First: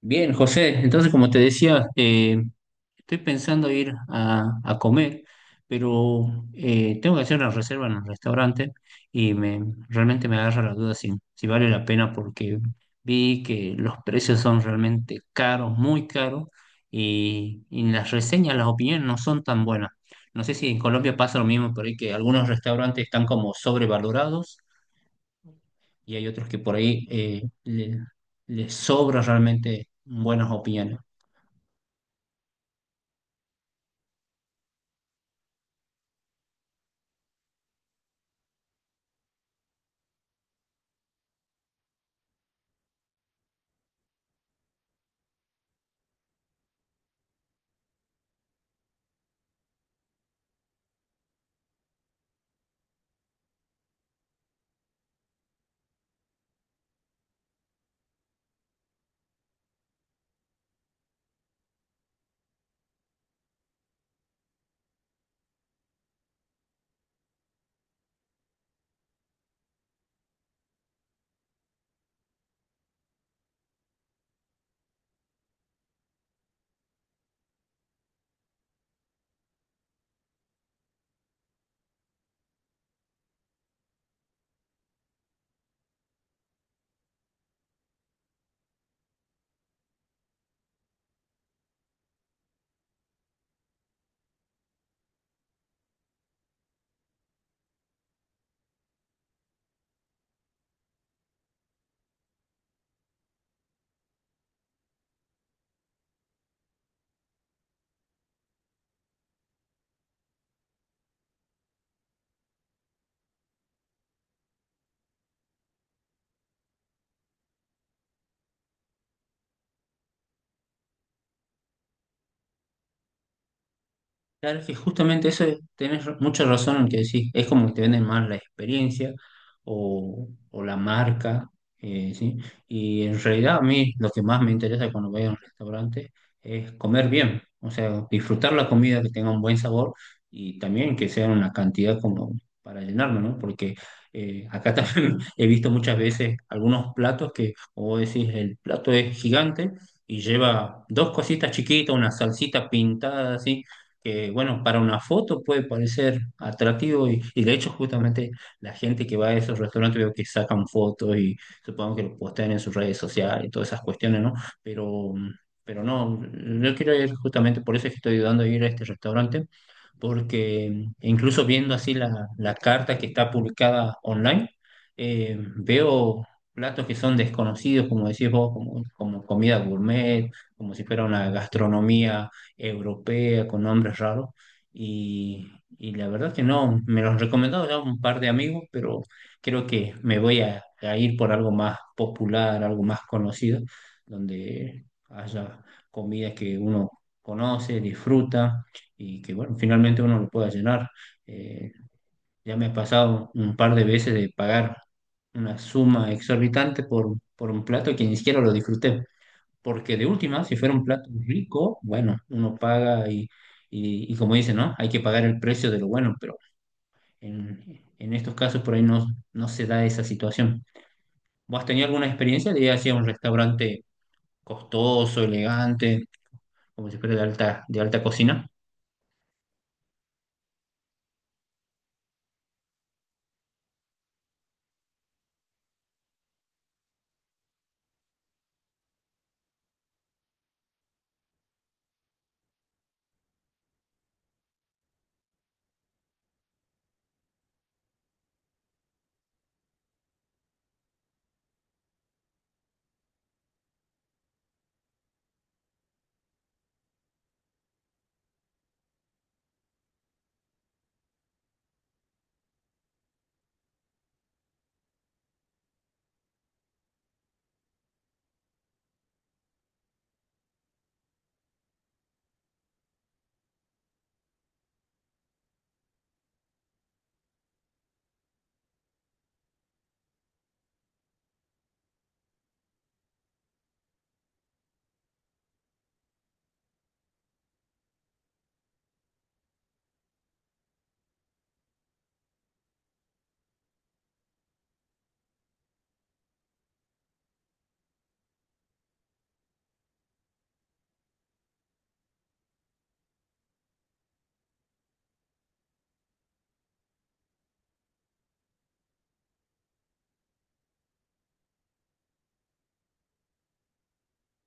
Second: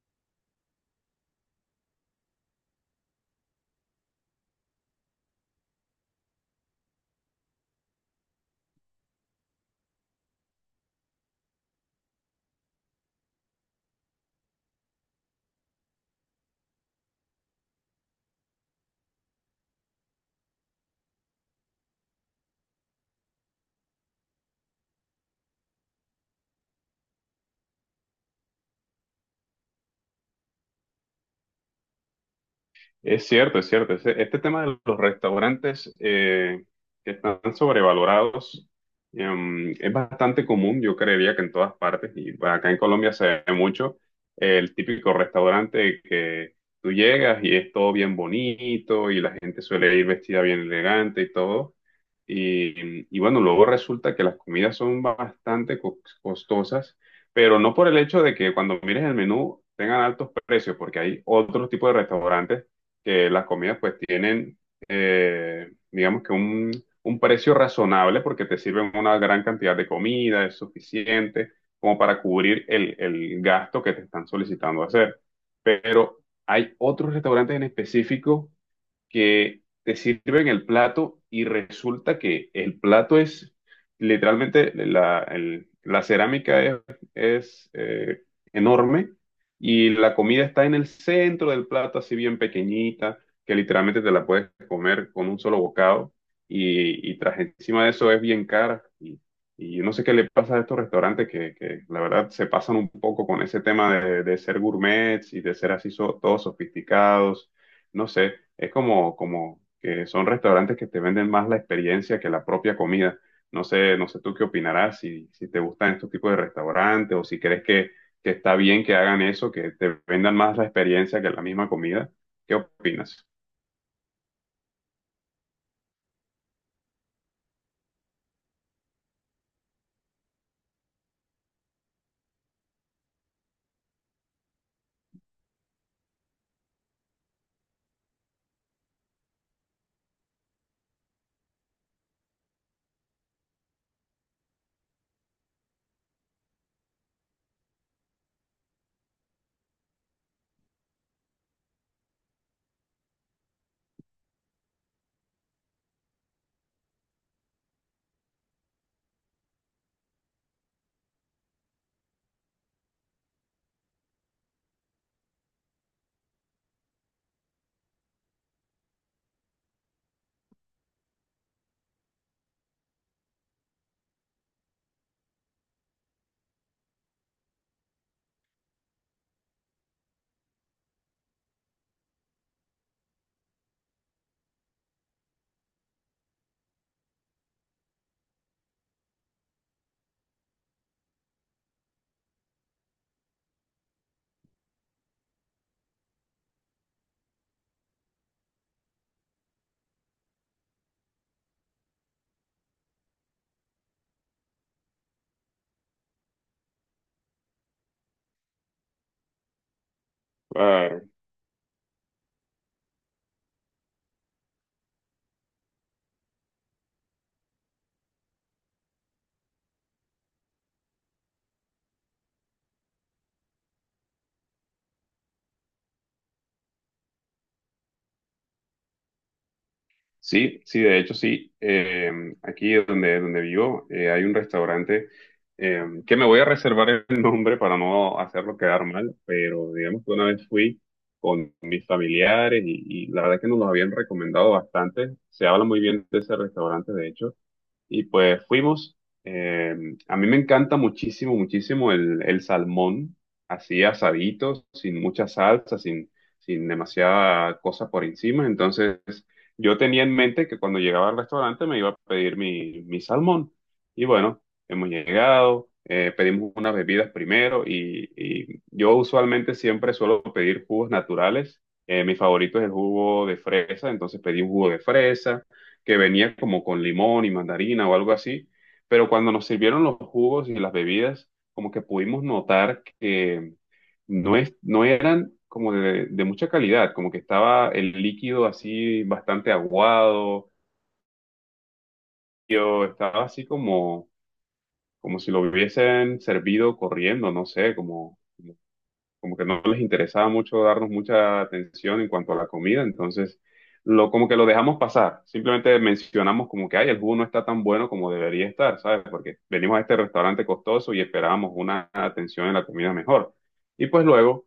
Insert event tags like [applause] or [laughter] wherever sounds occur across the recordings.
Bien, José, entonces como te decía, estoy pensando ir a comer, pero tengo que hacer una reserva en el restaurante y me, realmente me agarra la duda si vale la pena porque vi que los precios son realmente caros, muy caros, y las reseñas, las opiniones no son tan buenas. No sé si en Colombia pasa lo mismo, por ahí que algunos restaurantes están como sobrevalorados y hay otros que por ahí les sobra realmente buenas opiniones. Es cierto, es cierto. Tema de los restaurantes que están sobrevalorados, es bastante común, yo creería que en todas partes, y bueno, acá en Colombia se ve mucho, el típico restaurante que tú llegas y es todo bien bonito y la gente suele ir vestida bien elegante y todo, y bueno, luego resulta que las comidas son bastante costosas, pero no por el hecho de que cuando mires el menú tengan altos precios, porque hay otros tipos de restaurantes que las comidas pues tienen, digamos que un precio razonable porque te sirven una gran cantidad de comida, es suficiente como para cubrir el gasto que te están solicitando hacer. Pero hay otros restaurantes en específico que te sirven el plato y resulta que el plato es literalmente la cerámica es enorme y la comida está en el centro del plato, así bien pequeñita, que literalmente te la puedes comer con un solo bocado y tras encima de eso es bien cara. Y yo no sé qué le pasa a estos restaurantes que la verdad se pasan un poco con ese tema de ser gourmets y de ser así todos sofisticados. No sé, es como, como que son restaurantes que te venden más la experiencia que la propia comida. No sé, no sé tú qué opinarás, si te gustan estos tipos de restaurantes o si crees que está bien que hagan eso, que te vendan más la experiencia que la misma comida. ¿Qué opinas? Claro, es que justamente tenés mucha razón en que decís. Es como que te venden más la experiencia o la marca, ¿sí? Y en realidad a mí lo que más me interesa cuando voy a un restaurante es comer bien, o sea, disfrutar la comida que tenga un buen sabor y también que sea una cantidad como para llenarme, ¿no? Porque acá [laughs] también he visto muchas veces algunos platos que, como vos decís, el plato es gigante y lleva dos cositas chiquitas, una salsita pintada así que, bueno, para una foto puede parecer atractivo y de hecho justamente la gente que va a esos restaurantes veo que sacan fotos y supongo que lo postean en sus redes sociales y todas esas cuestiones, ¿no? Pero, pero no, yo quiero ir justamente, por eso es que estoy ayudando a ir a este restaurante porque incluso viendo así la carta que está publicada online, veo platos que son desconocidos, como decís vos, como comida gourmet, como si fuera una gastronomía europea con nombres raros. Y, y la verdad que no, me los han recomendado ya un par de amigos, pero creo que me voy a ir por algo más popular, algo más conocido, donde haya comidas que uno conoce, disfruta y que bueno, finalmente uno lo pueda llenar. Eh, ya me ha pasado un par de veces de pagar una suma exorbitante por un plato que ni siquiera lo disfruté, porque de última, si fuera un plato rico, bueno, uno paga y, y como dice, ¿no? Hay que pagar el precio de lo bueno, pero en estos casos por ahí no, no se da esa situación. ¿Vos has tenido alguna experiencia de ir hacia un restaurante costoso, elegante, como si fuera de de alta cocina? Sí, sí, de hecho sí. Aquí donde vivo hay un restaurante que me voy a reservar el [laughs] nombre para no hacerlo quedar mal, pero digamos que una vez fui con mis familiares y la verdad es que nos lo habían recomendado bastante. Se habla muy bien de ese restaurante, de hecho. Y pues fuimos. Eh, a mí me encanta muchísimo, muchísimo el salmón, así asadito, sin mucha salsa, sin demasiada cosa por encima. Entonces, yo tenía en mente que cuando llegaba al restaurante me iba a pedir mi salmón. Y bueno, hemos llegado, pedimos unas bebidas primero y yo usualmente siempre suelo pedir jugos naturales. Mi favorito es el jugo de fresa, entonces pedí un jugo de fresa que venía como con limón y mandarina o algo así, pero cuando nos sirvieron los jugos y las bebidas, como que pudimos notar que no eran como de mucha calidad, como que estaba el líquido así bastante aguado, yo estaba así como, como si lo hubiesen servido corriendo, no sé, como que no les interesaba mucho darnos mucha atención en cuanto a la comida, entonces como que lo dejamos pasar, simplemente mencionamos como que, ay, el jugo no está tan bueno como debería estar, ¿sabes? Porque venimos a este restaurante costoso y esperábamos una atención en la comida mejor. Y pues luego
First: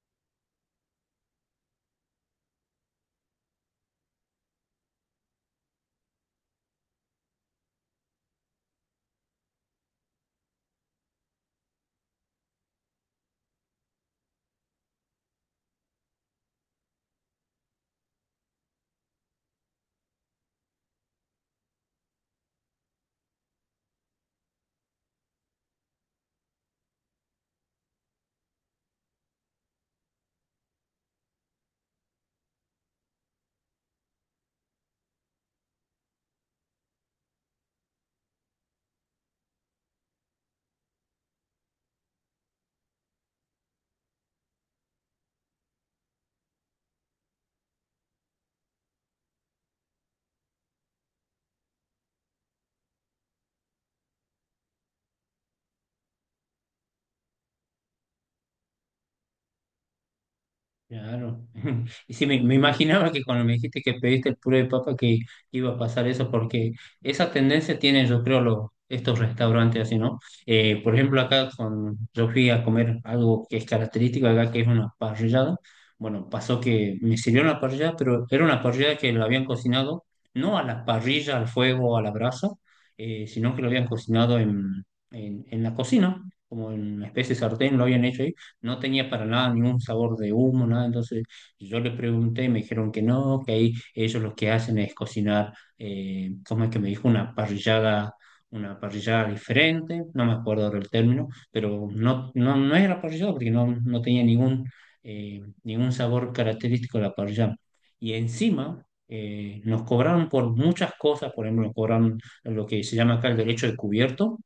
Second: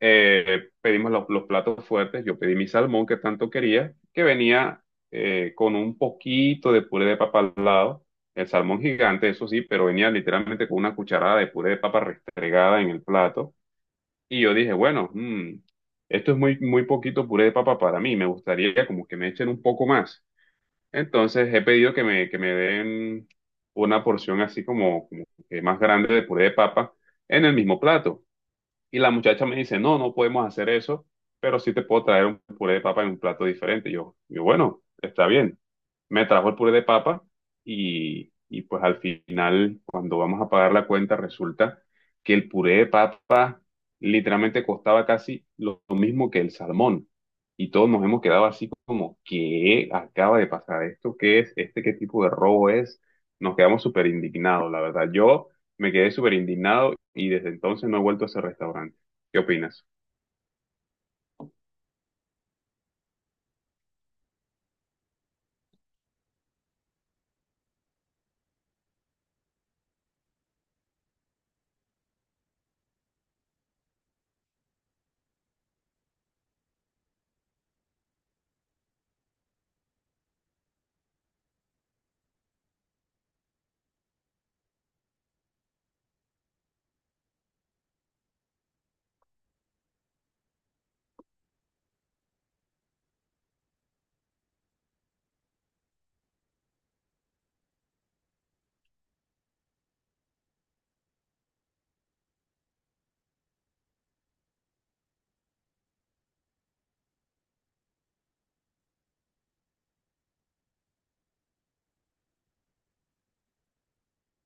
pedimos los platos fuertes, yo pedí mi salmón que tanto quería, que venía con un poquito de puré de papa al lado. El salmón gigante, eso sí, pero venía literalmente con una cucharada de puré de papa restregada en el plato y yo dije, bueno, esto es muy, muy poquito puré de papa para mí, me gustaría como que me echen un poco más. Entonces he pedido que que me den una porción así como, como que más grande de puré de papa en el mismo plato. Y la muchacha me dice, no, no podemos hacer eso, pero sí te puedo traer un puré de papa en un plato diferente. Bueno, está bien. Me trajo el puré de papa y pues al final, cuando vamos a pagar la cuenta, resulta que el puré de papa literalmente costaba casi lo mismo que el salmón. Y todos nos hemos quedado así como, ¿qué acaba de pasar? ¿Esto qué es? ¿Este qué tipo de robo es? Nos quedamos súper indignados, la verdad. Yo... Me quedé súper indignado y desde entonces no he vuelto a ese restaurante. ¿Qué opinas? Claro. [laughs] Y sí, me imaginaba que cuando me dijiste que pediste el puré de papa que iba a pasar eso, porque esa tendencia tienen, yo creo, los, estos restaurantes así, ¿no? Por ejemplo, yo fui a comer algo que es característico acá, que es una parrillada. Bueno, pasó que me sirvieron la parrillada, pero era una parrillada que la habían cocinado, no a la parrilla, al fuego, a la brasa, sino que lo habían cocinado en la cocina, como en una especie de sartén, lo habían hecho ahí no tenía para nada ningún sabor de humo, nada. Entonces yo le pregunté y me dijeron que no, que ahí ellos lo que hacen es cocinar, ¿cómo es que me dijo? Una parrillada diferente, no me acuerdo ahora el término, pero no, no, no era parrillada porque no, no tenía ningún, ningún sabor característico de la parrillada. Y encima... nos cobraron por muchas cosas, por ejemplo, nos cobraron lo que se llama acá el derecho de cubierto,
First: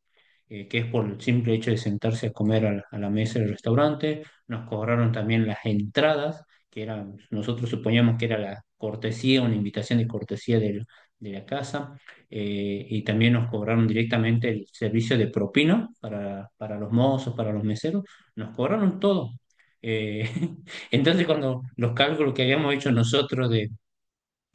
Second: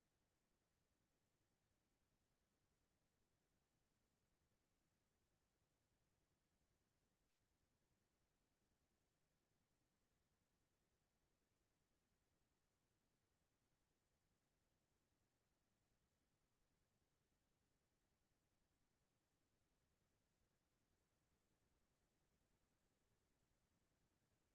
que es por el simple hecho de sentarse a comer a a la mesa del restaurante. Nos cobraron también las entradas, que eran, nosotros suponíamos que era la cortesía, una invitación de cortesía de la casa, y también nos cobraron directamente el servicio de propina para los mozos, para los meseros, nos cobraron todo. Eh, [laughs] entonces, cuando los cálculos que habíamos hecho nosotros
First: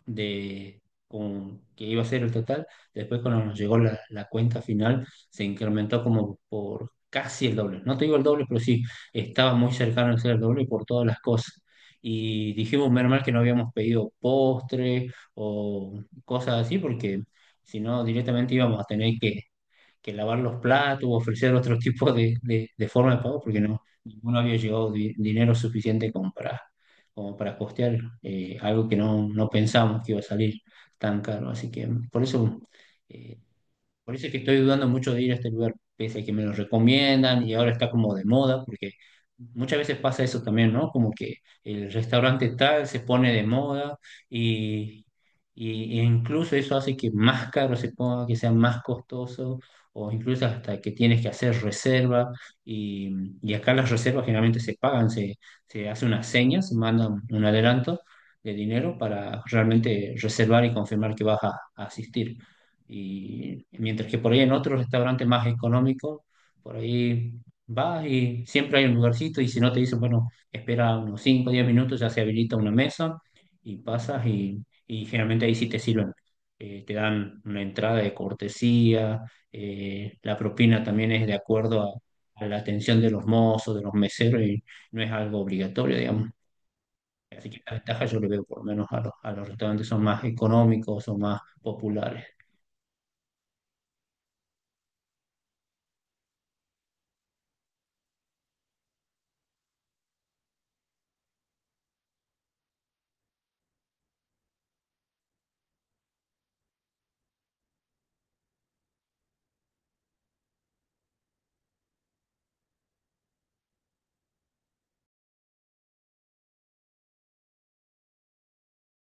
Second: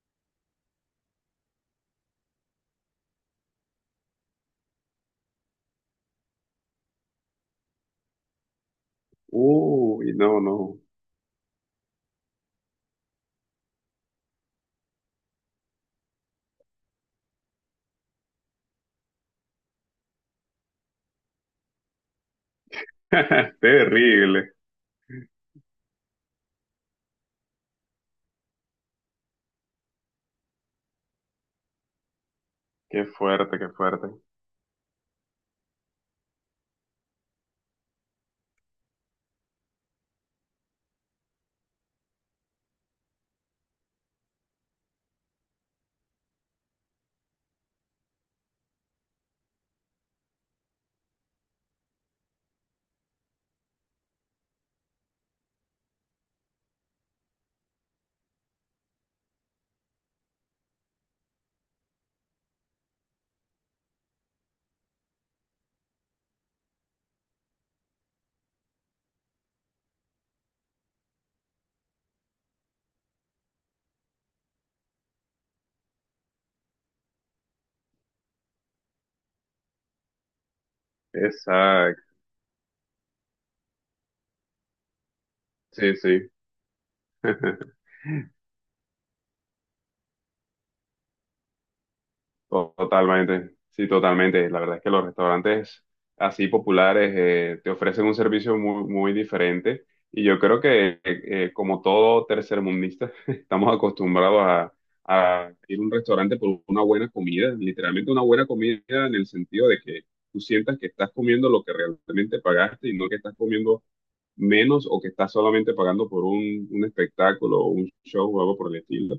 de que iba a ser el total. Después cuando nos llegó la cuenta final, se incrementó como por casi el doble. No te digo el doble, pero sí, estaba muy cercano Uy, de ser el no, doble no. por todas las cosas. Y dijimos, menos mal que no habíamos pedido postre o cosas así, porque si no, directamente íbamos a tener que lavar los platos, ofrecer otro tipo de forma de pago, porque [laughs] no, ninguno Terrible. había llevado dinero suficiente como para, como para costear algo que no, no pensamos que iba a salir tan caro. Así que Qué eh, fuerte, qué fuerte. por eso es que estoy dudando mucho de ir a este lugar, pese a que me lo recomiendan y ahora está como de moda, porque muchas veces pasa eso también, ¿no? Como que el restaurante tal se pone de moda y, e incluso eso hace que más caro se ponga, que sea más costoso, o incluso hasta que tienes que hacer reserva. Y, y acá las reservas generalmente se pagan, se hace una seña, se manda un adelanto de dinero para realmente reservar y confirmar que vas a asistir. Y mientras que por ahí en otro restaurante más económico por ahí vas y siempre hay un lugarcito y si no te dicen, bueno, espera unos 5 o 10 minutos, ya se habilita una mesa y pasas y generalmente ahí sí te sirven. Te dan una entrada de cortesía, la propina también es de acuerdo Exacto. A la atención de los mozos, de los meseros y no es algo Sí, obligatorio, digamos. sí. Así que la [laughs] ventaja yo le veo por lo menos a a los restaurantes son más económicos, son más populares. Totalmente, sí, totalmente. La verdad es que los restaurantes así populares te ofrecen un servicio muy, muy diferente y yo creo que como todo tercermundista [laughs] estamos acostumbrados a ir a un restaurante por una buena comida, literalmente una buena comida en el sentido de que tú sientas que estás comiendo lo que realmente pagaste y no que estás comiendo menos o que estás solamente pagando por un espectáculo o un show o algo por el estilo.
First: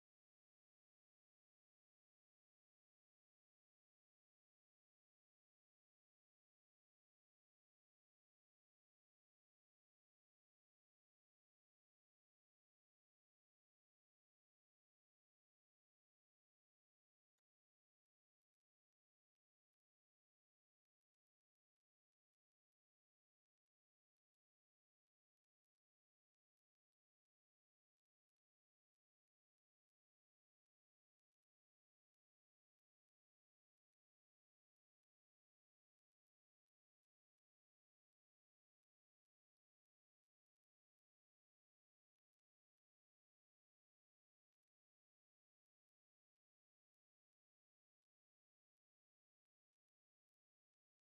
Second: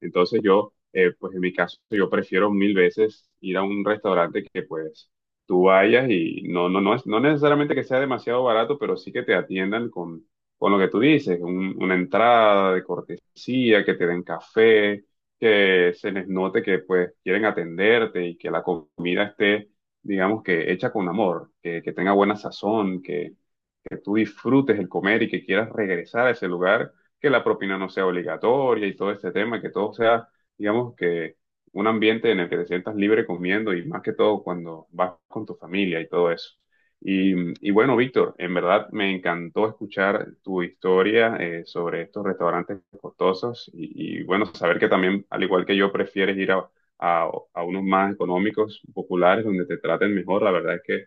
Entonces yo, pues en mi caso, yo prefiero mil veces ir a un restaurante que pues tú vayas y no, no, no, es, no necesariamente que sea demasiado barato, pero sí que te atiendan con lo que tú dices, una entrada de cortesía, que te den café, que se les note que pues quieren atenderte y que la comida esté, digamos que hecha con amor, que tenga buena sazón, que tú disfrutes el comer y que quieras regresar a ese lugar, que la propina no sea obligatoria y todo este tema, que todo sea, digamos, que un ambiente en el que te sientas libre comiendo y más que todo cuando vas con tu familia y todo eso. Y, y bueno, Víctor, en verdad me encantó escuchar tu historia sobre estos restaurantes costosos bueno, saber que también, al igual que yo, prefieres ir a unos más económicos, populares, donde te traten mejor. La verdad es que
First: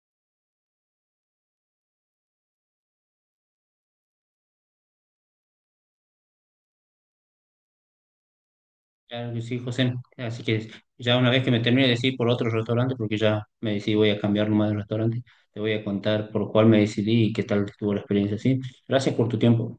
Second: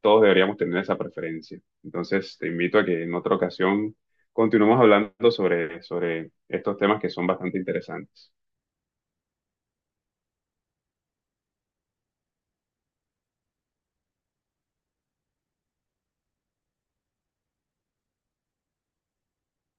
todos deberíamos tener esa preferencia. Entonces, te invito a que en otra ocasión continuemos hablando sobre estos temas que son bastante interesantes. Claro que sí, José. Así que ya una vez que me termine de decir por otro restaurante, porque ya me decidí voy a cambiar nomás de restaurante, te voy a contar por cuál me decidí y qué tal estuvo la experiencia, ¿sí? Gracias por tu tiempo.